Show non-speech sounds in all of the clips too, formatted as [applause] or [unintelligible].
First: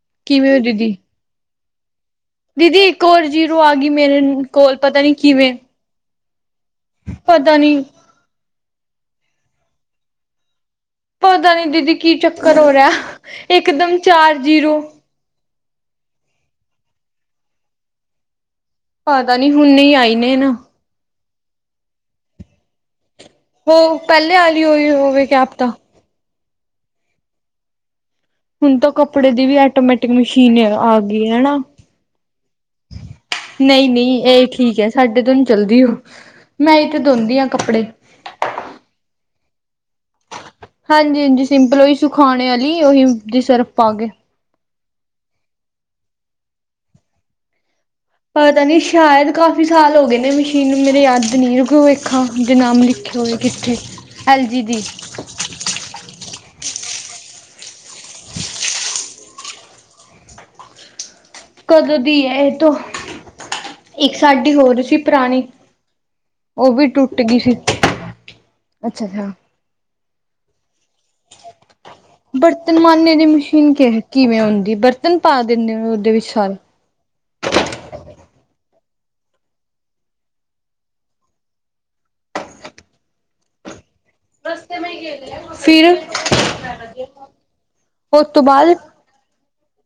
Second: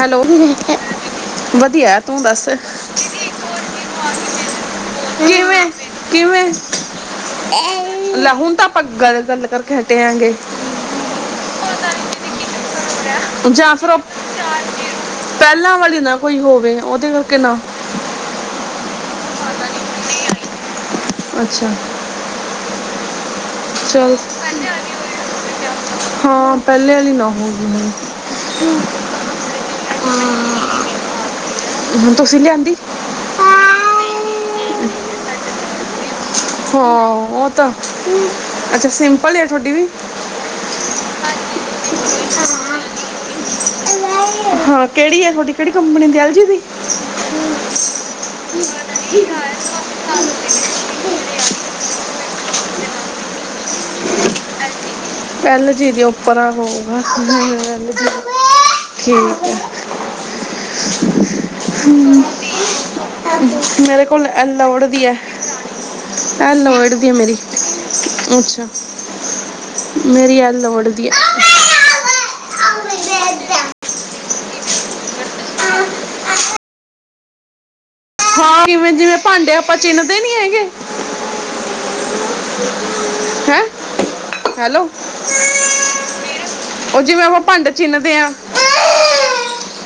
Hello ਕਿਵੇਂ ਹੋ ਦੀਦੀ? ਵਧੀਆ। ਤੂੰ ਦੱਸ, ਦੀਦੀ ਇੱਕ ਹੋਰ ਜੀਰੋ ਆ ਗਈ ਮੇਰੇ ਕੋਲ ਪਤਾ ਨੀ ਕਿਵੇਂ ਕਿਵੇਂ? ਪਤਾ ਨੀ। ਲੈ ਹੁਣ ਤਾਂ ਆਪਾਂ ਗੱਲ ਗੱਲ ਕਰਕੇ ਹਟੇ ਆ ਗੇ। ਪਤਾ ਨੀ ਦੀਦੀ ਕੀ ਚੱਕਰ ਹੋ ਰਿਹਾ ਇਕ ਜਾਂ ਫਿਰ ਦਮ ਉਹ ਚਾਰ ਜੀਰੋ ਪਹਿਲਾਂ ਵਾਲੀ ਨਾ ਕੋਈ ਹੋਵੇ ਉਹਦੇ ਕਰਕੇ ਨਾ ਪਤਾ ਨੀ ਹੁਨ ਆਈ ਨੇ ਨਾ। ਅੱਛਾ ਹੋ ਚਲ ਪਹਿਲੇ ਆ ਹੀ ਹੋਈ ਹੋਵੇ ਕਿਆ ਪਤਾ। ਹਾਂ ਪਹਿਲੇ ਵਾਲੀ ਨਾ ਹੋ ਗਈ ਹੋਵੇ। ਹੁਣ ਤਾਂ ਕੱਪੜੇ ਦੀ ਵੀ ਆਟੋਮੈਟਿਕ ਮਸ਼ੀਨ ਆ ਗਈ ਹਨਾ। ਹੁਣ ਤੁਸੀਂ ਲਿਆਂਦੀ ਹਾਂ ਨਹੀਂ-ਨਹੀਂ ਇਹ ਠੀਕ ਹੈ ਸਾਡੇ ਤੋਂ ਨੀ ਚੱਲਦੀ ਹੋ ਮੈਂ ਇਥੇ ਧੋਂਦੀ ਆ ਉਹ ਤਾਂ ਕੱਪੜੇ। ਅੱਛਾ ਸਿੰਪਲ ਆ ਤੁਹਾਡੀ ਵੀ? ਹਾਂਜੀ-ਹਾਂਜੀ, ਸਿੰਪਲ ਉਹੀ ਸੁਖਾਣੇ ਵਾਲੀ ਉਹੀ ਜ ਸਰਫ ਪਾ ਕੇ। ਹਾਂ ਕਿਹੜੀ ਆ ਤੁਹਾਡੀ ਕਿਹੜੀ ਕੰਪਨੀ ਦੀ ਐਲ ਜੀ ਦੀ? ਪਤਾ ਨੀ ਸ਼ਾਇਦ ਕਾਫੀ ਸਾਲ ਹੋ ਗਏ ਨੇ ਮਸ਼ੀਨ ਮੇਰੀ ਯਾਦ ਨਹੀਂ ਰੁਕੋ ਵੇਖਾਂ ਜੇ ਨਾਮ ਲਿਖਿਆ ਹੋਵੇ ਕਿੱਥੇ ਐਲ ਜੀ ਦੀ। ਐੱਲ ਜੀ ਦੀ ਉੱਪਰ ਨੂੰ ਹੋਊਗਾ ਠੀਕ ਆ। [unintelligible] ਕਦੋਂ ਦੀ ਹੈ ਇਹ ਤੋਂ, ਮੇਰੇ ਇੱਕ ਸਾਡੀ ਹੋਰ ਸੀ ਪੁਰਾਣੀ। ਇਹ ਉਹ ਵੀ ਲੋੜਦੀ ਆ ਟੁੱਟ ਮੇਰੀ ਗਈ ਸੀ। ਅੱਛਾ। ਅੱਛਾ ਅੱਛਾ, ਮੇਰੀ ਇਹ ਲੋੜ ਦੀ ਆ ਬਰਤਨ ਮਾਂਜਣੇ ਦੀ ਮਸ਼ੀਨ ਕਿਵੇਂ ਹੁੰਦੀ ਬਰਤਨ ਪਾ ਦਿੰਦੇ ਹੋ ਉਹਦੇ ਵਿੱਚ ਸਾਰੇ? ਹਾਂ ਕਿਵੇਂ ਜਿਵੇਂ ਭਾਂਡੇ ਆਪਾਂ ਚਿੰਨਦੇ ਨੀ ਹੈਗੇ ਹੈਂ ਹੈਲੋ ਫਿਰ ਓ ਜਿਵੇਂ ਉਹ ਪਾਂਡੇ ਚਿੰਨਦੇ ਉਸ ਆ ਤੋਂ ਬਾਅਦ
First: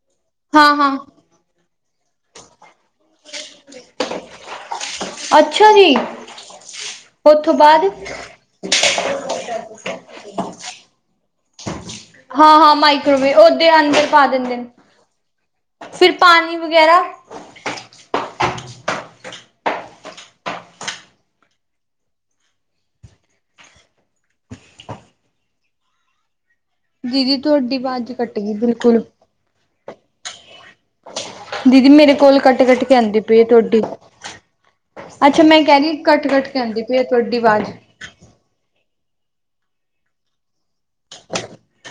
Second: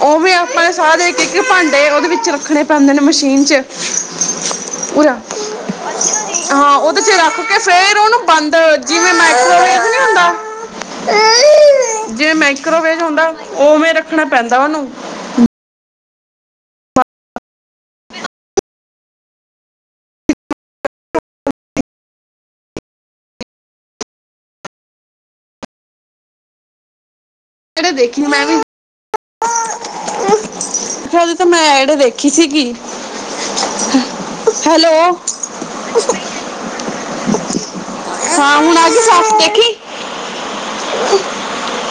ਓ ਵੇ ਆਪਾਂ ਨੇ ਹਾਂ ਹਾਂ ਸਾਰੇ ਇੱਕ ਭਾਂਡੇ ਉਹਦੇ ਵਿੱਚ ਰੱਖਣੇ ਪੈਂਦੇ ਨੇ ਮਸ਼ੀਨ ਚ। ਅੱਛਾ ਜੀ ਹਾਂ ਉਹਦੇ ਚ ਰੱਖ ਉਥੋਂ ਕੇ ਬਾਅਦ ਫੇਰ ਉਹਨੂੰ। ਬੰਦ ਜਿਵੇਂ ਮਾਈਕ੍ਰੋਵੇਵ ਨੀ ਹੁੰਂਦਾ [inaudible] ਹਾਂ-ਹਾਂ ਹੁੰਦਾ ਮਾਈਕ੍ਰੋਵੇਵ ਉਹਦੇ ਉਵੇਂ ਅੰਦਰ ਰੱਖਣਾ ਪਾ ਦਿੰਦੇ ਪੈਂਦਾ ਨੇ ਉਹਨੂੰ ਫਿਰ ਪਾਣੀ ਵਗੈਰਾ ਦੀਦੀ ਤੁਹਾਡੀ ਜਿਹੜੇ ਵੱਜ ਦੇਖੀ ਕੱਟ ਮੈਂ ਗਈ ਵੀ ਬਿਲਕੁਲ। [unintelligible] ਦੀਦੀ ਜਿਹੜੇ ਮੇਰੇ ਦੇਖੀ ਕੋਲ ਸੀਗੀ ਕੱਟ-ਕੱਟ ਕੇ ਆਂਦੀ ਪਈ ਆ ਥੋਡੀ, ਹੈਲੋ ਅੱਛਾ, ਮੈਂ ਕਹਿ ਰਹੀ ਘੱਟ-ਘੱਟ ਕੇ ਆਂਦੀ ਪਈ ਆ ਥੋਡੀ ਆਵਾਜ਼। ਹਾਂ ਹੁਣ ਆਗੀ ਸਾਫ ਦੇਖੀ।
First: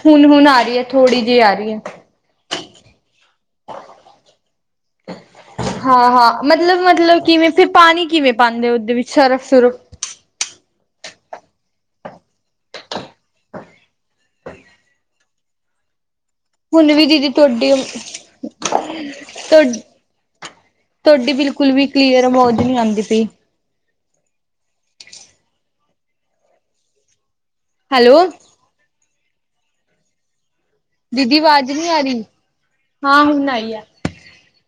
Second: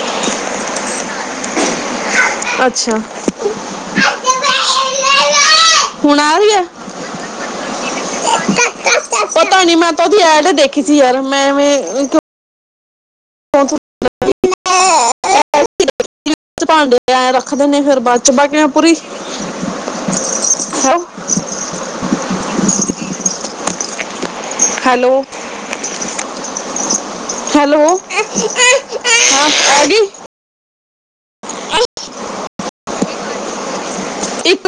ਹੁਣ ਹੁਣ ਆ ਰਹੀ ਐ ਥੋੜੀ ਜਿਹੀ ਆ ਰਹੀ ਐ। ਅੱਛਾ, ਹਾਂ ਹੁਣ ਆ ਹਾਂ, ਰਹੀ ਹੈ ਮਤਲਬ ਮਤਲਬ ਕਿਵੇਂ ਫਿਰ ਪਾਣੀ ਕਿਵੇਂ ਪਾਂਦੇ ਉਹਦੇ ਵਿੱਚ ਸਰਫ ਪਤਾ ਨਹੀਂ ਸੁਰਫ ਮੈਂ ਉਹਦੀ ਐਡ ਦੇਖੀ ਸੀ ਯਾਰ ਮੈਂ ਐਵੇ [inaudible] ਚ ਹੁਣ ਭਾਂਡੇ ਵੀ ਦੀਦੀ ਐ ਰੱਖਦੇ ਤੁਹਾਡੀ ਨੇ ਫਿਰ ਬਾਅਦ ਚ ਬਾਕੀ ਮੈਂ ਪੂਰੀ ਤੁਹਾ ਡੀ ਬਿਲਕੁਲ ਵੀ ਕਲੀਅਰ ਔਵਜ ਨਹੀ ਆਂਦੀ ਪਈ। ਹੈਲੋ। ਹੈਲੋ ਹਾਂ ਆਗੀ। ਦੀਦੀ ਆਵਾਜ਼ ਨਹੀਂ ਆ ਰਹੀ ਹਾਂ ਹੁਣ ਆਈ ਆ। ਇੱਕ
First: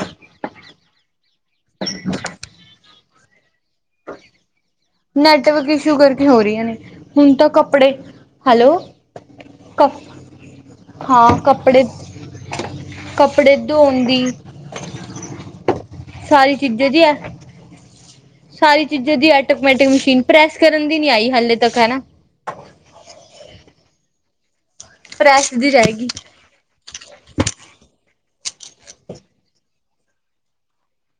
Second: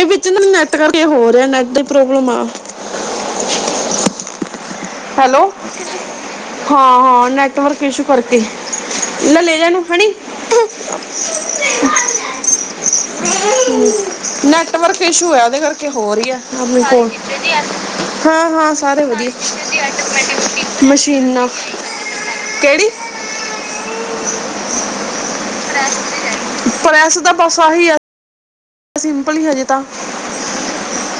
ਇਹ ਵਿੱਚ ਨੈਟ ਕਰਕੇ ਹੋ ਰਿਹਾ ਨੈਟ ਦੀ ਪ੍ਰੋਬਲਮ ਆ। [inaudible] ਹੈਲੋ ਨੈਟਵਰਕ ਇਸ਼ੂ ਕਰਕੇ ਹੋ ਰਹੀਆਂ ਨੇ ਹਾਂ-ਹਾਂ ਹੁਣ ਤਾਂ ਨੈਟਵਰਕ ਕੱਪੜੇ ਇਸ਼ੂ ਕਰਕੇ ਹੈਲੋ ਲੇ ਜਾ ਕ ਇਹਨੂੰ ਫੜੀ ਹਾਂ ਕੱਪੜੇ ਕੱਪੜੇ ਧੋਣ ਦੀ ਨੈਟਵਰਕ ਇਸ਼ੂ ਐ ਉਹਦੇ ਕਰਕੇ ਹੋ ਰੀ ਐ। ਸਾਰੀ ਚੀਜ਼ਾਂ ਜੀ ਹਾਂ-ਹਾਂ ਸਾਰੇ ਵਧੀਆ। ਔਟੋਮੈਟਿਕ ਮਸ਼ੀਨ ਪ੍ਰੈਸ ਕਰਨ ਦੀ ਨੀ ਆਈ ਮਸ਼ੀਨਾਂ ਹਾਲੇ ਤੱਕ ਹਨਾ। [inaudible] ਪ੍ਰੇਸ ਦੀ ਰਹਿਗੀ। ਪ੍ਰੈਸ ਦਾ ਬਸ ਅਹੀ ਆ ਸਿੰਪਲ ਹੀ ਹਜੇ ਤਾਂ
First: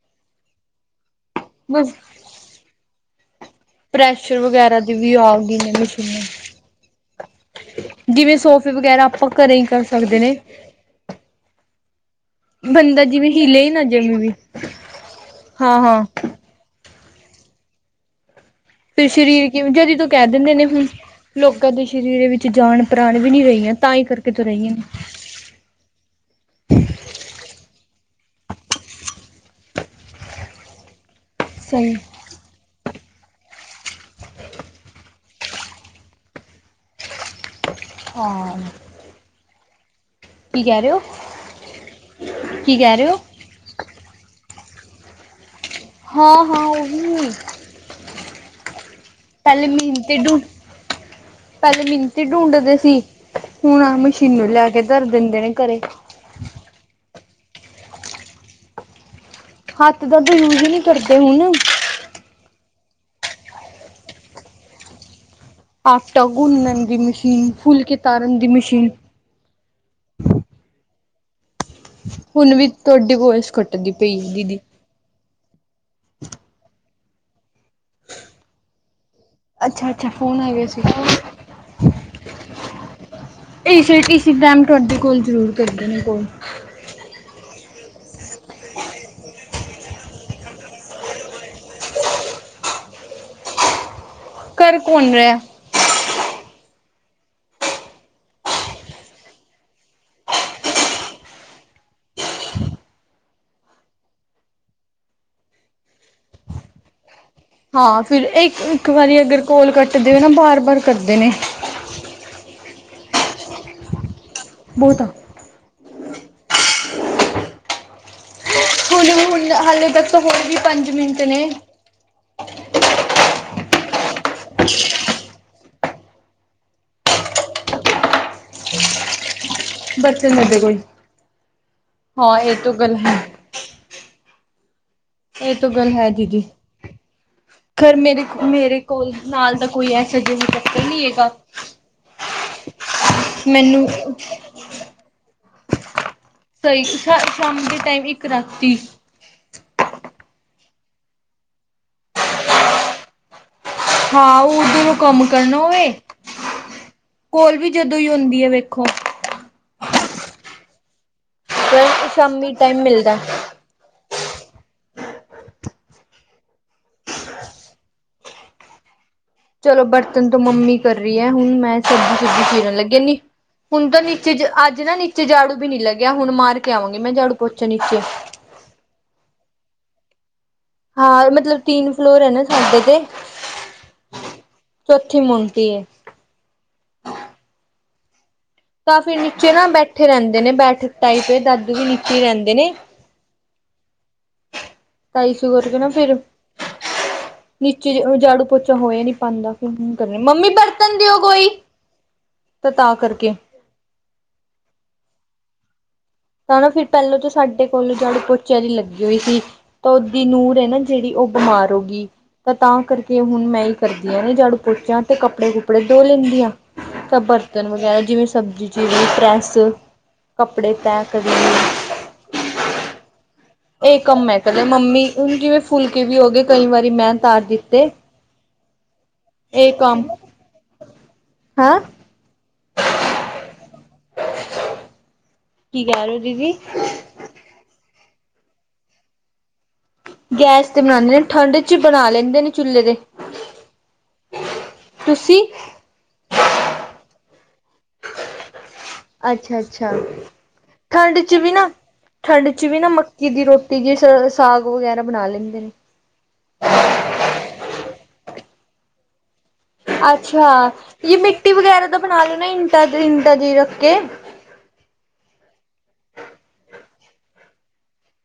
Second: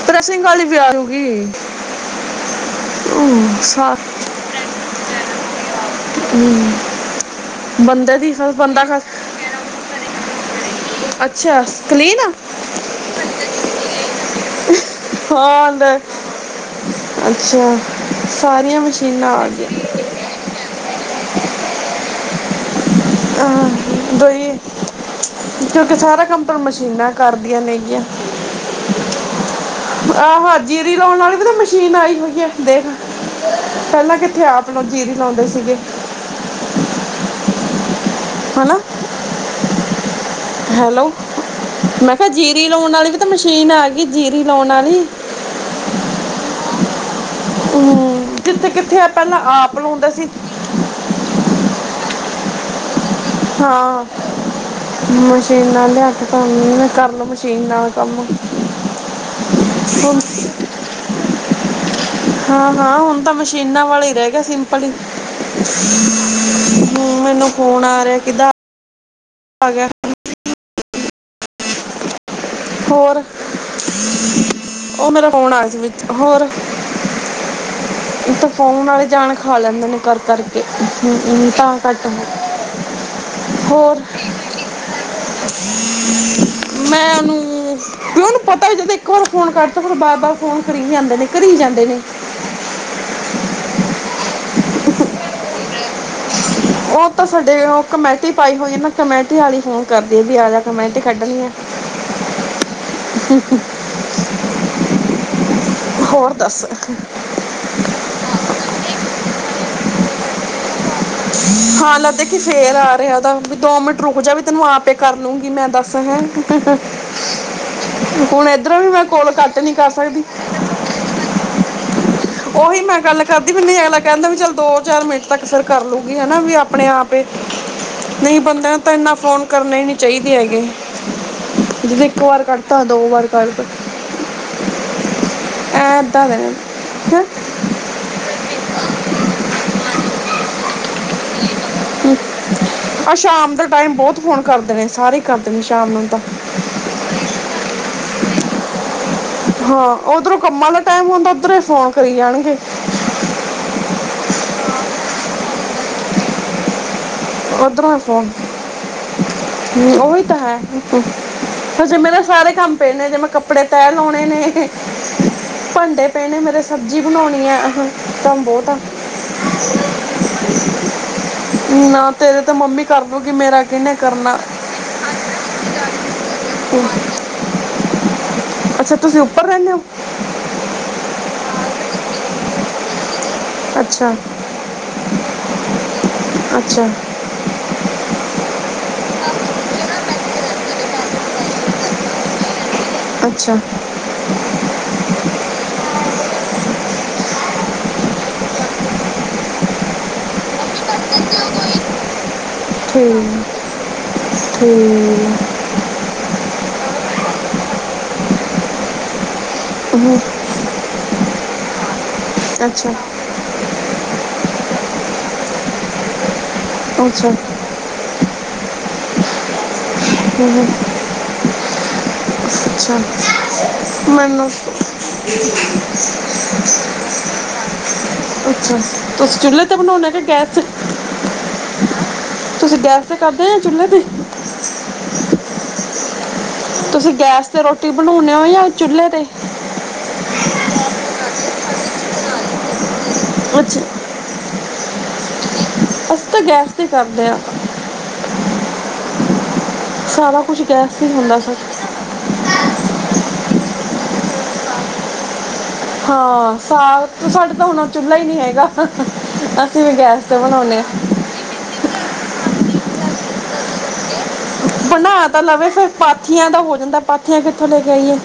ਪ੍ਰਸਿੰਗ ਆਲੀ ਤਿਆਰ ਹੋਗੀ। ਬਸ [inaudible] ਪ੍ਰੈਸ਼ ਵਗੈਰਾ ਦੀ ਵੀ ਆ ਗੀ ਨਵੀਂ ਹੂੰ, ਬੰਦੇ ਵੀ ਜਿਵੇਂ ਸੋਫੇ ਬੰਦ ਵਗੈਰਾ ਆਪਾਂ ਘਰੇ ਹੀ ਕਰ ਸਕਦੇ ਨੇ ਅੱਛਾ ਕਲੀਨ ਬੰਦਾ ਜਿਵੇਂ ਹੀਲੇ ਹੀ ਨਾ ਜਮੀ ਵੀ। ਹਾਂ ਆਂਦਾ ਹਾਂ-ਹਾਂ ਅੱਛਾ ਸਾਰੀਆਂ ਫਿਰ ਮਸ਼ੀਨਾਂ ਆ ਸਰੀਰ ਕਿਵੇਂ ਗਈਆਂ ਜਦੀ ਤੋਂ ਕਹਿ ਦਿੰਦੇ ਨੇ ਹੁਣ ਲੋਕਾਂ ਦੇ ਸਰੀਰ ਵਿੱਚ ਜਾਣ ਡਰ ਵੀ ਨੀ ਰਹੀਆਂ ਤਾਂ ਹੀ ਅਹ ਕਰਕੇ ਤ ਦਈ ਰਹੀਂ ਆਂ ਕਿਉਂਕਿ ਸਾਰਾ ਕੰਮ ਤਾਂ ਮਸ਼ੀਨਾਂ ਕਰਦੀਆਂ ਹੇਗੀਆਂ ਆਹੋ ਜੀਰੀ ਲਾਉਂਣ ਵਾਲ਼ੀ ਤਾਂ ਨੀਂ ਸਹੀ। ਮਸ਼ੀਨ ਆਈ ਹੋਈ ਦੇਖ ਪਹਿਲਾਂ ਕਿੱਥੇ ਆਪ ਜੀਰੀ ਲਾਉਂਦੇ ਸੀਗੇ ਹਾਂ ਹਨਾ ਕੀ ਕਹਿ ਰਹੇ ਹੋ? ਹੈਲੋ ਮੈਂ ਕਿਹਾਂ ਜੀਰੀ ਕੀ ਲਾਉਂਣ ਕਹਿ ਰਹੇ ਵਾਲੀ ਹੋ? ਵੀ ਤਾਂ ਮਸ਼ੀਨ ਆ ਗਈਂ ਜੀਰੀ ਲਾਉਂਣ ਵਾਲ਼ੀ ਹਾਂ ਹਾਂ ਉਹੀਂ ਹਮ ਜਿੱਥੇ ਕਿੱਥੇ ਆ ਪਹਿਲਾਂ ਪਹਿਲੇ ਆਪ ਲਾਉਂਦਾ ਮਿਹਨਤੀ ਸੀ। ਢੂੰ ਪਹਿਲੇ ਮਿੱਤੀ ਡੂੰਡਦੇ ਸੀ। ਹੁਣ ਆ ਹਾਂ ਮਸ਼ੀਨ ਲੈ ਕੇ ਧਰ ਦਿੰਦੇ ਨੇ ਘਰੇ ਹੁਣ ਕਰਲੋ ਮਸ਼ੀਨ ਨਾਲ ਕੰਮ ਹੱਥ ਦਾ ਹੁਣ ਤਾਂ ਯੂਜ ਹੀ ਨਹੀਂ ਕਰਦੇ ਹੁਣ ਹਾਂ ਹਾਂ ਹੁਣ ਤਾਂ ਮਸ਼ੀਨਾਂ ਵਾਲੇ ਹੀ ਰਹਿ ਗਿਆਂ ਸੀ ਫੜੀਂ ਆਟਾ ਗੁੰਨਣ ਦੀ ਮੈਨੂੰ ਮਸ਼ੀਨ ਫੋਨ ਫੁਲਕੇ ਆ ਰਿਹਾਂ ਤਾਰਨ ਦੀ ਕਿੱਦਾਂ ਮਸ਼ੀਨ ਅਗਰ ਹੁਣ ਵੀ ਤੁਹਾਡੀ ਹੋਰ ਬੋਇਸ ਕੱਟਦੀ ਪਈ ਹੈ ਦੀਦੀ ਉਹ ਮੇਰਾ ਫੋਨ ਆਇਆਂ ਸੀ ਵਿੱਚ ਹੋਰ ਤਾਂ ਫੋਨ ਵਾਲ਼ੇ ਜਾਣ ਖਾ ਲੈਂਦੇ ਅੱਛਾ ਨੇ ਅੱਛਾ ਕਰ ਫੋਨ ਆ ਕਰਕੇ ਗਿਆ ਸੀ ਹ ਤਾਂ ਘੱਟ ਇਸ ਇਸ ਟਾਈਮ ਤੁਹਾਡੇ ਕੋਲ ਜ਼ਰੂਰ ਕਰਦੇਣੇ ਕੋਲ। ਮੈਂ ਉਹਨੂੰ ਵੀ ਉਹਨੂੰ ਪਤਾ ਵੀ ਜੇ ਦੇਖੋ ਇੱਕ ਵਾਰ ਫੋਨ ਕਟ ਫਿਰ ਬਾਰ-ਬਾਰ ਫੋਨ ਕਰੀ ਜਾਂਦੇ ਨੇ ਕਰੀ ਜਾਂਦੇ ਨੇ ਘਰ ਕੋਣ ਰਿਹਾ। ਉਹ ਤਾਂ ਸਾਡੇ ਕਮੇਟੀ ਪਾਈ ਹੋਈ ਨਾ ਕਮੇਟੀ ਵਾਲ ਹੀ ਫੋਨ ਕਰਦੀ ਵੀ ਆਜਾ ਕਮੈਂਟੀ ਕੱਢਣੀ ਆ। [inaudible] ਹੋਰ ਦੱਸ ਹਾਂ ਫ਼ਿਰ ਇੱਕ ਇੱਕ ਵਾਰੀਂ ਅਗਰ ਕੋਲ਼ ਕੱਟਦੇ ਹੋ ਨਾਂ ਬਾਰ ਬਾਰ ਕਰਦੇ ਨੇ ਹਾਂ ਲੱਗਦਾ ਕਿ ਫ਼ੇਰ ਆ ਰਿਹਾਂ ਤਾਂ ਵੀ ਦੋ ਮਿੰਟ ਰੁੱਕ ਜਾਵੇ। ਤੈਨੂੰ ਆਪੇ ਬਹੁਤਾ ਕਰ ਲੂੰਗੀ ਮੈਂ ਦੱਸ ਹੈ ਹੁਣ ਇਧਰੋਂ ਵੀ ਮੈਂ ਹੁਣ ਕੋਲ ਹੁਣ ਕੱਟ ਨਹੀਂ ਹਾਲੇ ਕਰ ਤੱਕ ਤਾਂ ਸਕਦੀ ਹੋਏ ਵੀ ਪੰਜ ਮਿੰਟ ਨੇਂ ਉਹੀ ਮੈਂ ਗੱਲ ਕਰਦੀ ਮੈਨੂੰ ਅਗਲਾ ਕਹਿੰਦਾ ਵੀ ਚੱਲ ਦੋ ਚਾਰ ਮਿੰਟ ਤੱਕ ਅਸਰ ਕਰ ਲੂੰਗੀ ਹਨਾ ਵੀ ਆਪਣੇਂ ਆਪ ਐਂ ਨਹੀਂ ਬੰਦਾ ਤਾਂ ਇਨਾਂ ਫੋਨ ਕਰਨੇਂ ਹੀ ਨੀ ਚਾਹੀਦੇ ਬਰਤਨ ਦੇ ਹੈਗੇ ਕੋਈ ਜਦੋਂ ਇੱਕ ਹਾਂ ਵਾਰ ਇਹ ਤੋਂ ਕਰਤਾ ਗੱਲ ਦੋ ਹੈ ਵਾਰ ਕਰ ਇਹ ਤੋਂ ਗੱਲ ਐ ਹੈ ਏਦਾਂ ਦੇ ਦੀਦੀ ਨੇ ਹੈਂ ਫੇਰ ਮੇਰੇ ਮੇਰੇ ਕੋਲ ਨਾਲ ਤਾਂ ਕੋਈ ਐਸਾ ਚੱਕਰ ਨਹੀਂ ਹੈਗਾ ਆਹ ਸ਼ਾਮ ਦਾ ਮੈਨੂੰ ਟਾਈਮ ਬਹੁਤ ਫੋਨ ਕਰਦੇ ਨੇ ਸਾਰੇ ਕਰਦੇ ਨੇ ਸ਼ਾਮ ਨੂੰ ਤਾਂ ਸਹੀ ਦਸਾ ਸ਼ਾਮ ਦੇ ਟਾਈਮ ਇੱਕ ਰਾਤੀਂ ਹਾਂ ਉਧਰੋਂ ਕੰਮਾਂ ਦਾ ਟਾਈਮ ਹੁੰਦਾਂ ਉਧਰੋਂ ਫੋਨ ਕਰੀਂ ਜਾਂਣਗੇ ਹਾਂ ਉਧਰੋਂ ਕੰਮ ਕਰਨਾ ਹੋਵੇਂ ਕੋਲ਼ ਵੀ ਜਦੋਂ ਹੀ ਆੁੰਂਦੀ ਹੈ ਵੇਖੋ ਹ ਉਹੀਂ ਤਾਂ ਹੈ ਹਜੇ ਮੇਰੇ ਸਾਰੇ ਸ਼ਾਮੀ ਕੰਮ ਟਾਈਮ ਪਏ ਹਜੇ ਮਿਲਦਾ ਮੈਂ ਕੱਪੜੇ ਤੈਹ ਲਾਉਂਣੇ ਨੇ ਭਾਂਡੇ ਪਏ ਨੇ ਮੇਰੇ ਸਬਜ਼ੀ ਬਣਾਉਣੀ ਆ ਕੰਮ ਬਹੁਤ ਚਲੋ ਬਰਤਨ ਤੋਂ ਮੰਮੀ ਕਰ ਰਹੀਂ ਹੈ ਹੁਣ ਮੈਂ ਨਾ ਸਬਜ਼ੀ ਤੇਰੇ ਸਬਜ਼ੀ ਤਾਂ ਚੀਰਨ ਮੰਮੀ ਲੱਗੇ ਕਰ ਸੀ ਦੂਗੀ ਮੇਰਾ ਹੁਣ ਕਿਹਨੇ ਤਾਂ ਨੀਚੇ ਕਰਨਾ ਅੱਜ ਨਾ ਨੀਚੇ ਜਾੜੂ ਵੀ ਨੀ ਲੱਗਿਆ ਹੁਣ ਮਾਰ ਕੇ ਆਵਾਂਗੀ ਮੈਂ ਝਾੜੂ ਪੋਚਾ ਨੀਚੇ ਅੱਛਾ ਤੁਸੀਂ ਉੱਪਰ ਰਹਿੰਦੇਂ ਹੋ ਹਾਂ ਮਤਲਬ ਤਿੰਨ ਫਲੋਰ ਹੈ ਨਾਂ ਸਾਡੇ ਤੇ ਅੱਛਾ ਚੌਥੀ ਮੁੰਟੀ ਹੈ ਅੱਛਾ ਜਗ੍ਹਾ ਤਾਂ ਬੈਠੇ ਰਹਿੰਦੇ ਫਿਰ ਨੇ ਨੀਚੇ ਨਾ ਬੈਠੇ ਰਹਿੰਦੇ ਨੇ ਭਾਬੀ ਭਰਜਾਈ ਇੱਧਰ ਕੋਈ ਬੈਠਕ ਟਾਈਮ ਸਪੇਰਾ ਮੰਮੀ ਕਰਦੇ ਨੇ ਦਾਦੂ ਵੀ ਰਹਿੰਦੀ ਨੀਚੇ ਹੈ, ਰਹਿੰਦੇ ਨੇ ਅੱਛਾ [inaudible] ਨੀਚੇ ਜਾੜੂ-ਪੋਚਾ ਹੋਇਆਂ ਨੀ, ਪਾਂਡ ਦਾ ਕੰਮ ਕਰ ਰਹੀ ਆਂ, ਮੰਮੀ ਬਰਤਨ ਦਿਓ ਕੋੋਈ। [inaudible] ਹੂੰ, ਹੂੰ ਤਾਂ ਨਾ ਫਿਰ ਪਹਿਲੋਂ ਤੋ ਸਾਡੇ ਕੋਲ ਚਾੜੂ-ਪੋਚੇ ਵਾਲੀ ਲੱਗੀ ਹੋਈ ਸੀ, ਤਾਂ ਹੂੰ ਉਹਦੀ ਨੂਰ ਹੈ ਨਾ ਜਿਹੜੀ ਉਹ ਬਿਮਾਰ ਹੋਗੀ, ਤ ਤਾਂ ਅੱਛਾ ਕਰਕੇ ਅੱਛਾ ਤੇ ਹੁਣ ਮੈਂ ਹੀ ਕਰਦੀ ਹਾਂ, ਜਾੜੂ-ਪੋਚਾ ਤੇ, ਕੱਪੜੇ-ਕੁੱਪੜੇ ਦੋ ਲੈਂਦੀ ਆਂ। ਤਾਂ ਬਰਤਨ ਵਗੈਰਾ, ਜਿਵੇਂ ਸਬਜ਼ੀ ਚੀਰ ਲਈ, ਪ੍ਰੈੱਸ, ਹੂੰ ਕੱਪੜੇ ਹੂੰ, ਤੈਅ ਕਦੀ ਅੱਛਾ। ਇਹ ਕੰਮ ਮੈਂ ਮੈਨੂੰ ਕਰ, ਮੰਮੀ, ਹੁਣ ਜਿਵੇਂ ਫੁਲਕੇ ਵੀ ਹੋ ਗਏ, ਕਈ ਵਾਰੀ ਮੈਂ ੳਤਾਰ ਦਿੱਤੇ। ਤੁਸੀਂ ਚੁੱਲ੍ਹੇ ਤੇ ਬਣਾਉਂਨੇ, ਕਿ ਗੈਸ'ਚ? ਹਾਂ! ਤੁਸੀਂ ਗੈਸ ਤੇ ਕਰਦੇ, ਜਾ ਚੁੱਲ੍ਹੇ ਤੇ ਈ? ਕੀ ਕਹ ਰਹੇ ਹੋ, ਦੀਦੀ? ਤੁਸੀਂ ਗੈਸ ਤੇ ਰੋਟੀ ਬਣਾਂਉਨੇ ਓ, ਯਾ ਚੁੱਲੇ ਤੇ? ਗੈਸ ਤੇ ਬਣਾਨੇ ਆ, ਠੰਡ'ਚ ਬਣਾ ਲੈਂਦੇ ਨੇ, ਚੁੱਲੇ ਤੇ। ਕੁਛ ਤੁਸੀ? ਅਸੀਂ ਤਾ ਗੈਸ ਤੇ ਕਰਦੇਂ ਹਾਂ। ਅੱਛਾ-ਅੱਛਾ, ਸਾਰਾ ਕੁਛ ਗੈਸ ਤੇ ਹੀ ਠੰਡ'ਚ ਹੁੰਦਾ ਵੀ ਸਰ ਨਾਂ ਠੰਡ'ਚ ਵੀ ਨਾ ਮੱਕੀ ਦੀ ਰੋਟੀ, ਜੇ ਸਾਗ ਵਗ਼ੈਰਾ ਬਣਾਂ ਲੈਂਦੇ ਨੇ। ਹਾਂ, ਸਾਗ ਸਾਡੇ ਤਾਂ ਹੁਣ ਓ ਚੁਲਾ ਹੀ ਨਹੀਂ ਹੈਗਾ। ਅਸੀਂ ਗੈਸ ਤੇ ਬਣਾਉਂਦੇ ਆ। ਰੁਟੀ ਵਗੈਰਾ ਦਾ ਬਣਾ ਲੈ ਨਾ ਇੰਟਾ'ਚ, ਇੰਟਾਚ ਰੱਖਕੇ। ਬਣਾ ਤਾ ਲਵੇ, ਫਿਰ ਪਾਥੀਆਂ ਦਾ ਹੋ ਜਾਂਦਾ, ਪਾਥੀਆਂ ਕਿੱਥੋਂ ਲੈਕੇ ਆਈਏ?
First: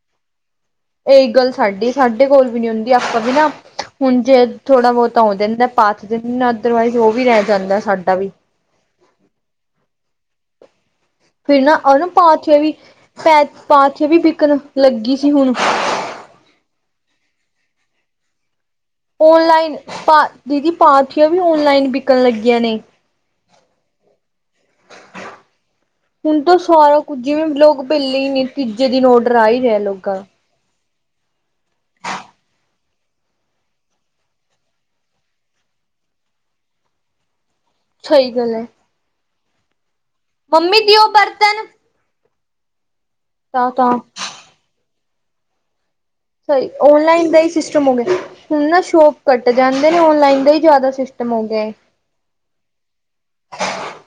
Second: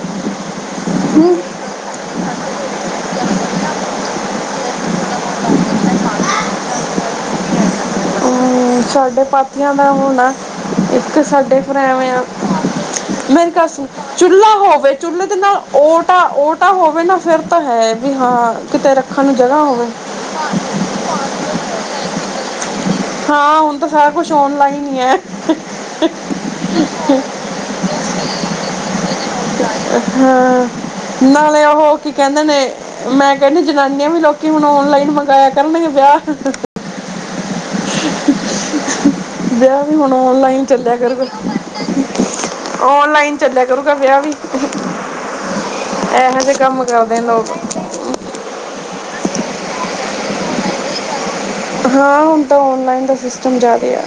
ਇਹੀ ਗੱਲ ਸਾਡੀ ਏ, ਸਾਡੇ ਕੋਲ ਵੀ ਨੀ ਹੁੰਦੀ, ਆਪਾਂ ਵੀ ਨਾ ਹੁਣ ਜੇ ਥੋੜ੍ਹਾ-ਬਹੁਤਾ ਹੋ ਜਾਂਦਾ, ਪਾਠ ਦੇ ਦਿਨ ਨਾ ਅਦਰਵਾਈਜ਼ ਉਹ ਵੀ ਰਹਿ ਜਾਂਦਾ ਸਾਡਾ ਵੀ। ਹਮ, ਸਾਡੇ ਪਾਥੀਆਂ ਦਾ ਹੋਣਾ ਇੱਕ ਫਿਰ ਸਾਡੇ ਨਾ ਘਰ ਉਹ ਨਾ ਐਂਵੇ ਆ, ਪਾਥੀਆਂ ਵੀ ਪੈ ਨਈ ਦਸ ਪਾਥੀਆਂ ਵੀ ਚੁੱਲਾ ਵਿਕਣ ਹੋਵੇ, ਲੱਗੀ ਚੁੱਲੇ ਸੀ ਦੇ ਹੁਣ ਨਾਲ ਓਟ ਆ, ਓਟ ਤਾਂ ਹੋਵੇ ਨਾ ਫੇਰ ਤਾਂ ਹੈ, ਵੀ ਹਾਂ, ਕਿਤੇ ਰ ਓਨਲਾਈਨ ਪਾ ਦੀਦੀ, ਪਾਥੀਆਂ ਵੀ ਓਨਲਾਈਨ ਬਿਕਣ ਲੱਗੀਆਂ ਨੇ। ਹਾਂ, ਹੁਣ ਤਾਂ ਸਾਰਾ ਕੁਛ ਔਨਲਾਈਨ ਹੀ ਹੈ। ਤੋ ਸਾਰਾ ਕੁੱਝ ਜਿਵੇਂ ਲੋਗ ਬੇੱਲੇ ਹੀ ਨੇ, ਤੀਜੇ ਦਿਨ ਔਡਰ ਆ ਹੀ ਰਿਹਾ। ਲੋਕਾਂ ਦਾ ਹਾਂ, ਨਾਲੇ ਉਹ‌ ਕੀ ਕਹਿੰਦੇ ਨੇ ਮੈਂ ਕਹਿੰਨੀ ਜਨਾਨੀਆਂ ਵੀ ਹੁਣ ਲੋਕੀ ਔਨਲਾਈਨ ਮੰਗਾਇਆ ਕਰਨਗੇ, ਵਿਆਹ ਸਹੀ ਗਲ ਏ। ਬਿਆਹ ਵੀ ਹੁਣ ਔਨਲਾਈਨ ਚੱਲਿਆ ਦਿਓ ਕਰੂਗਾ, ਬਰਤਨ ਔਨਲਾਈਨ। ਚੱਲਿਆ ਤਾਂ ਤਾਂ ਕਰੂਗਾ ਵਿਆਹ ਵੀ। ਇਹੋ ਜਿਹੇ ਸਹੀ, ਕੰਮ ਕਰਦੇ ਨੇ ਔਨਲਾਈਨ ਦਾ ਲੋਕ ਏਹੀ ਸਿਸਟਮ ਹੋਗਿਆ। ਹੁਣ ਨਾ ਸ਼ੋਪ ਘੱਟੇ ਜਾਂਦੇ ਨੇ, ਔਨਲਾਈਨ ਦਾ ਹੀ ਜ਼ਿਆਦਾ ਸਿਸਟਮ ਹੋਗਿਆ। ਹਾਂ, ਹੁਣ ਤਾਂ ਔਨਲਾਈਨ ਦਾ ਸਿਸਟਮ ਜ਼ਿਆਦੇ ਆ।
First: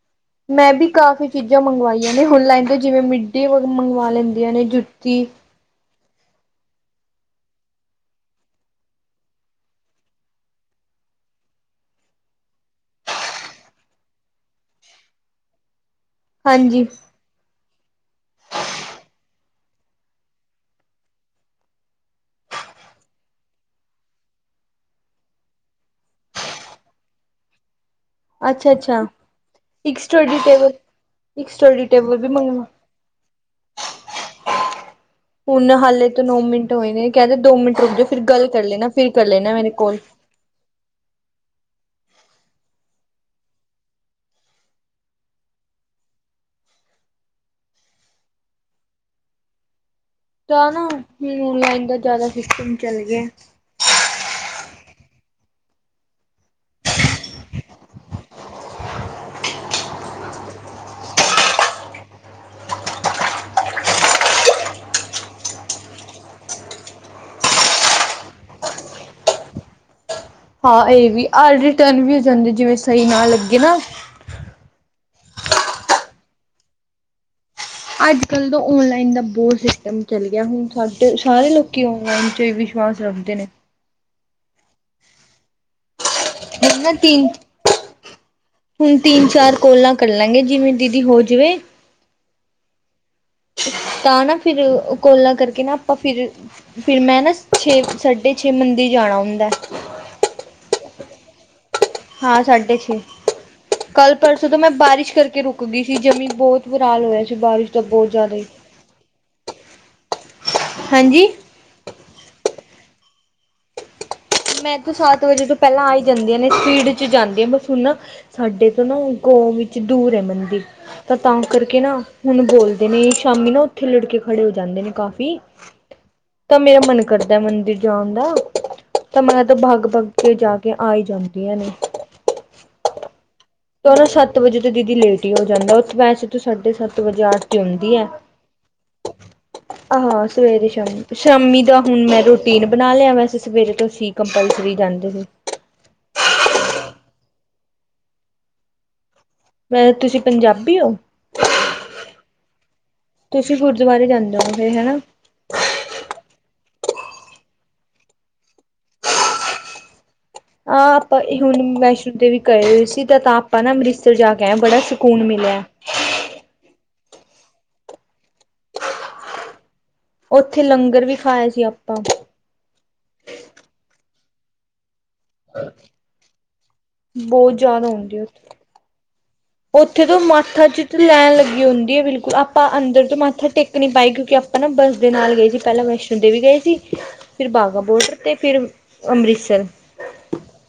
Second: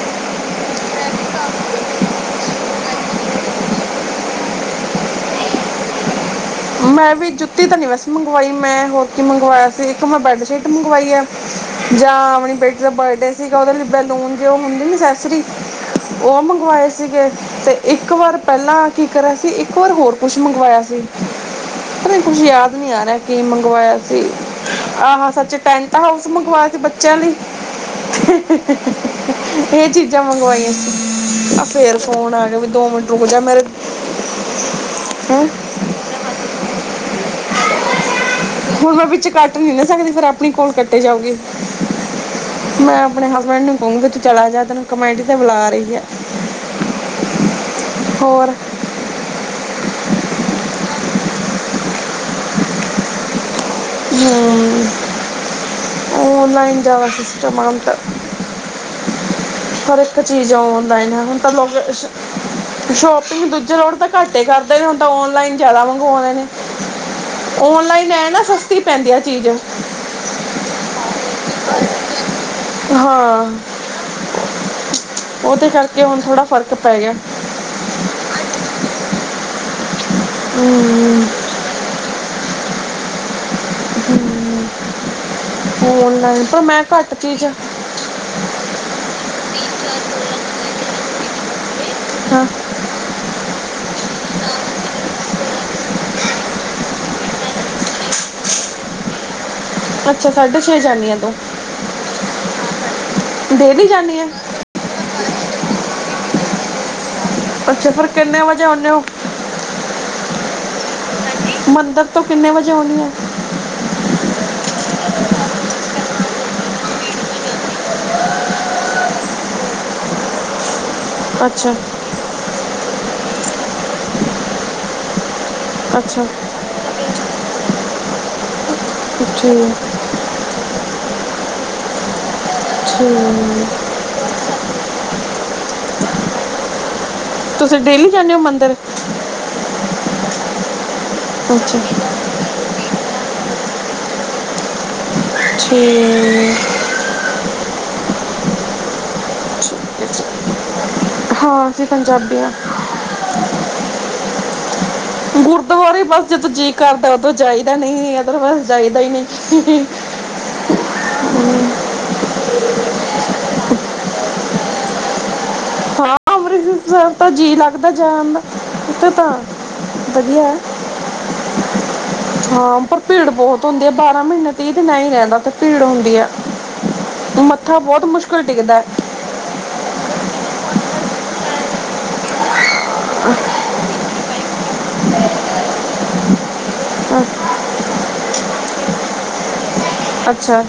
[inaudible] ਮੈਂ ਬੀ ਕਾਫ਼ੀ ਚੀਜ਼ਾਂ ਮੰਗਵਾਈਆਂ ਨੇ ਔਨਲਾਈਨ ਤੋਂ ਜਿਵੇਂ ਮਿੱਡੀ, ਔਰ ਮੰਗਵਾ ਲੈਂਦੀਆਂ ਨੇ, ਜੁੱਤੀ। ਮੈਂ ਵੀ ਜੁੱਤੀ ਤਾਂ ਨਹੀਂ ਵੈਸੇ ਮੰਗਵਾਈ ਮੈਂ, ਹੋਰ ਕੀ ਮੰਗਵਾਇਆ ਸੀ, ਇੱਕ ਮੈਂ ਬੈੱਡਸ਼ੀਟ ਮੰਗਵਾਈ ਏ ਜਾਂ ਅਪਣੀ ਬੇਟੀ ਦਾ ਬਰਡੇ ਸੀਗਾ, ਉਹਦੇ ਲਈ ਬੈਲੂਨ ਜੇ ਉਹ ਹੁੰਦੈ ਨੀ ਸਰੀ, ਉਹ ਹਾਂਜੀ ਮੰਗਵਾਏ ਸੀਗੇ, ਤੇ ਇੱਕ ਵਾਰ ਪਹਿਲਾਂ ਕੀ ਕਰਿਆ ਸੀ, ਇੱਕ ਵਾਰ ਹੋਰ ਕੁਛ ਮੰਗਵਾਇਆ ਸੀ। [inaudible] ਅਰੇ ਕੁੱਝ ਯਾਦ ਨਹੀਂ ਆ ਰਿਹਾ, ਕੀ ਮੰਗਵਾਇਆ ਸੀ। ਆਹੋ ਸੱਚ ਟੈਂਟਹਾਊਸ ਮੰਗਵਾਇਆ ਸੀ, ਬੱਚਿਆਂ ਲਈ। ਅੱਛਾ ਅੱਛਾ ਇਹ ਇੱਕ ਚੀਜ਼ਾਂ ਸਟੱਡੀ ਟੇਬਲ ਮੰਗਵਾਈਆਂ ਇੱਕ ਸੀ, ਆ ਸਟੱਡੀ ਫੇਰ ਟੇਬਲ ਫੋਨ ਆ ਗਿਆ, ਮੰਗਵਾ ਵੀ ਦੋ ਮਿੰਟ ਰ ਜਾਂ ਮੇਰੇ, [unintelligible] [unintelligible] ਉਨ ਹਾਲੇ, ਨੋ ਮਿੰਟ ਹੋਏ ਨੇ ਕਹਿੰਦੇ ਦੋ ਮਿੰਟ ਰੁਕਜੋ ਫਿਰ ਗੱਲ, ਕਰ ਲੈਣਾ ਹੁਣ ਮੈਂ ਫਿਰ ਕਰ ਵਿੱਚ ਲੈਣਾ ਕੱਟ ਮੇਰੇ ਨੀ ਨਾ ਕੋਲ ਸਕਦੀ ਫੇਰ ਆਪਣੀ ਕੋਲ ਕੱਟੇ ਜਾਊਗੀ। ਮੈਂ ਆਪਣੇ ਹਸਬੈਂਡ ਨੂੰ ਕਹੂੰਗੀ, ਤੂੰ ਚਲਾ ਜਾ ਤੈਨੂੰ ਕਮੈਂਟੀ ਤੇ ਬੁਲਾ ਰਹੀ ਆ। ਹੋਰ, ਤਾਂ ਨਾ ਔਨਲਾਈਨ ਦਾ ਜ਼ਿਆਦਾ ਸਿਸਟਮ ਚੱਲ ਗਿਆ। ਹੂੰ, ਔਨਲਾਈਨ ਦਾਵਾ ਸਿਸਟਮ ਆ ਤਾਂ। ਹਰ ਇੱਕ ਚੀਜ਼ ਔਨਲਾਈਨ ਹੈ ਹੁਣ ਤਾਂ ਲੋਕ, ਸ਼ੋਪਿੰਗ ਦੂਜੇ ਲੋੜ ਤਾਂ ਘੱਟ ਹੀ ਕਰਦੇ ਨੇ ਹੁਣ ਤਾਂ ਔਨਲਾਈਨ ਜਿਆਦਾ ਮੰਗਵਾਉਣੇ ਨੇ, ਔਨਲਾਈਨ ਐ ਨਾ ਸਸਤੀ ਪੈਂਦੀ ਆ ਚੀਜ਼। ਹਾਂ ਇਹ ਵੀ ਆ ਰਿਟਰਨ ਵੀ ਹੋ ਜਾਂਦੇ ਜਿਵੇਂ ਸਹੀ ਨਾ ਹਾਂ ਲੱਗੇ ਨਾ, ਉਹਦੇ ਕਰਕੇ ਹੁਣ ਥੋੜ੍ਹਾ ਫਰਕ ਪੈ ਗਿਆ। ਅੱਜ-ਕੱਲ੍ਹ ਤਾਂ ਔਨਲਾਈਨ ਦਾ ਬਹੁਤ ਸਿਸਟਮ ਚੱਲ ਗਿਆ, ਹੁਣ ਸਾਡੇ ਹਮ, ਸਾਰੇ ਲੋਕ- ਤੇ ਵਿਸ਼ਵਾਸ ਰੱਖਦੇ ਨੇ ਔਨਲਾਈਨ ਤਾ ਹੁਣ ਮੈਂ ਨਾ ਘੱਟ ਤਿੰਨ ਚੀਜ਼ ਹੁਣ ਤਿੰਨ ਚਾਰ ਕੋਲਾਂ ਕਰ ਲਾਂਗੇ ਜਿਵੇਂ ਦੀਦੀ ਹੋ ਜਾਵੇ ਹਾਂ ਤਾਂ ਨਾ ਫਿਰ ਕੋਲਾ ਕਰਕੇ ਨਾ ਆਪਾਂ ਫਿਰ ਫਿਰ ਮੈਂ ਨਾ ਛੇ ਸਾਢੇ ਛੇ ਮੰਦ ਜਾਣਾ ਹੁੰਦਾ। ਅੱਛਾ ਸਾਢੇ ਛੇ ਜਾਂਨੀ ਆਂ ਤੂੰ, ਹਾਂ ਸਾਢੇ ਛੇ ਡੇਲੀ ਕੱਲ ਜਾਂਦੀ ਆ ਪਰਸੋਂ, ਜਦੋਂ ਮੈਂ ਬਾਰਿਸ਼ ਕਰਕੇ ਰੁਕ ਗਈ ਸੀ, ਜਮੀ ਬਹੁਤ ਬਰਾਲ ਹੋਇਆ ਸੀ ਬਾਰਿਸ਼ ਦਾ ਅੱਛਾ ਫਿਰ ਬਹੁਤ ਜ਼ਿਆਦਾ ਕਿੰਨੇ ਹੀ। ਵਜੇ ਆਉਂਦੇ ਹੋ ਹਾਂਜੀ, ਮੰਦਰ ਤੋਂ ਕਿੰਨੇ ਵਜੇ ਆਣੀ ਹੈ। ਮੈਂ ਇੱਥੋਂ ਸੱਤ ਵਜੇ ਤੋਂ ਪਹਿਲਾਂ ਆ ਹੀ ਜਾਂਦੀਆਂ ਨੇ ਸਪੀਡ ਜਾਂਦੀ ਹਾਂ ਬਸ ਹਣ ਸਾਡੇ ਤੋਂ ਨਾ ਗੌ ਵਿੱਚ ਦੂਰ ਹੈ ਮੰਦੀ। ਤਾਂ ਤਾਂ ਅੱਛਾ ਕਰਕੇ ਨਾ ਹੁਣ ਬੋਲਦੇ ਨੇ ਸ਼ਾਮੀ ਨਾ ਉੱਥੇ ਲੜਕੇ ਖੜੇ ਹੋ ਜਾਂਦੇ ਨੇ ਕਾਫ਼ੀ, ਅੱਛਾ, ਤਾਂ ਮੇਰਾ ਮਨ ਕਰਦਾ ਮੰਦਿਰ ਜਾਣ ਦਾ, ਤਾਂ ਠੀਕ ਮੈਂ ਤਾਂ ਬੱਗ-ਬੱਗ ਕੇ ਜਾ ਕੇ ਆ ਹੀ ਜਾਂਦੀਆਂ ਨੇ, ਹੂੰ, ਤਾਂ ਉਹਨਾਂ ਸੱਤ ਵਜੇ ਤੋਂ ਦੀਦੀ ਲੇਟ ਹੀ ਹੋ ਜਾਂਦਾ, ਉੱਥੇ ਵੈਸੇ ਤੂੰ ਸਾਢੇ ਸੱਤ ਵਜੇ ਆ। ਤੁਸੀਂ ਦੀ ਹੈ ਡੇਲੀ ਜਾਂਦੇ ਹੋ ਮੰਦਰ ਆਹੋ ਸਵੇਰੇ ਸ਼ਾਮ ਸ਼ਾਮੀ ਅੱਛਾ ਦਾ ਹੁਣ ਮੈਂ ਰੋਟੀ, ਪਟੀਨ ਬਣਾ ਲਿਆ, ਵੈਸੇ ਸਵੇਰੇ ਤੋਂਸੀਂ ਕੰਪਲਸਰੀ ਜਾਂਦੇ ਸੀ। ਹੂੰ, ਹੋਰ ਤੁਸੀਂ ਪੰਜਾਬੀ ਹੋ? ਹਾਂ ਅਸੀਂ ਪੰਜਾਬੀ ਆ। ਤੁਸੀਂ ਗੁਰਦੁਆਰੇ ਜਾਂਦੇ ਹੋ ਫਿਰ ਹਨਾ। ਗੁਰਦੁਆਰੇ ਬਸ ਜਦੋਂ ਜੀਅ ਕਰਦਾ, ਉਦੋਂ ਜਾਈਦਾ ਨਹੀਂ ਅਦਰਵਾਈਜ਼ ਜਾਈਦਾ ਹੀ ਨਹੀਂ। ਆਹ ਆਪਾਂ ਹੁਣ ਵੈਸ਼ਨੋ ਦੇਵੀ ਕਰਏ ਹੋਏ ਸੀ, ਤਾਂ ਤਾਂ ਆਪਾਂ ਨਾ ਅੰਮ੍ਰਿਤਸਰ ਜਾ ਕੇ ਆ ਬੜਾ ਸਕੂਨ ਮਿਲਿਆ। ਹਾਂ ਅੰਮ੍ਰਿਤਸਰ ਤਾਂ ਜੀਅ ਲੱਗਦਾ ਜਾਣ ਤਾਂ, ਵਧੀਆ ਹੈ। ਉੱਥੇ ਲੰਗਰ ਵੀ ਖਾਇਆ ਸੀ ਆਪਾਂ, ਹਾਂ ਪਰ ਭੀੜ ਬਹੁਤ ਹੁੰਦੀ ਆ ਬਾਰਾਂ ਮਹੀਨੇ ਤੇਈ ਦਿ ਨਾਲ ਹੀ ਰਹਿੰਦਾ। ਤੇ ਭੀੜ ਹੁੰਦੀ ਹੈ, ਮੱਥਾ ਜ਼ਿਆਦਾ ਬਹੁਤ ਹੁੰਦੀ ਉੱਥੇ ਮੁਸ਼ਕਿਲ ਟਿਕਦਾ। ਹੈ ਉੱਥੇ ਤੋਂ ਮਾਥਾ ਚ ਲੈਣ ਲੱਗੀ ਹੁੰਦੀ ਹੈ, ਬਿਲਕੁਲ ਆਪਾਂ ਅੰਦਰ ਤੋਂ ਮੱਥਾ ਟੇਕ ਨੀ ਪਾਈ ਕਿਉਂਕਿ ਆਪਾਂ ਨਾ ਬੱਸ ਦੇ ਨਾਲ ਗਏ ਸੀ, ਪਹਿਲਾਂ ਵੈਸ਼ਨੋ ਦੇਵੀ ਗਏ ਸੀ। ਅ- ਫਿਰ ਬਾਘਾ ਬਾਰਡਰ ਗਏ, ਤੇ ਫਿਰ ਅੰਮ੍ਰਿਤਸਰ। ਅੱਛਾ।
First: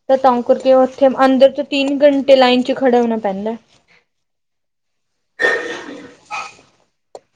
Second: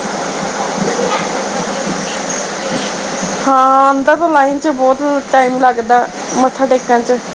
[unintelligible] ਉੱਥੇ ਅੰਦਰ ਤੋ ਤਿੰਨ ਘੰਟੇ ਲਾਈਨ ਖੜਾ ਹੋਣਾ ਪੈਂਦਾ ਹਾਂ, ਉੱਥੇ ਲਾਈਨ ਵਿੱਚ ਬਹੁਤ ਸਮਾਂ ਲੱਗ ਜਾਂਦਾ ਹੈ ਮੱਥਾ ਟੇਕਣ ਚ,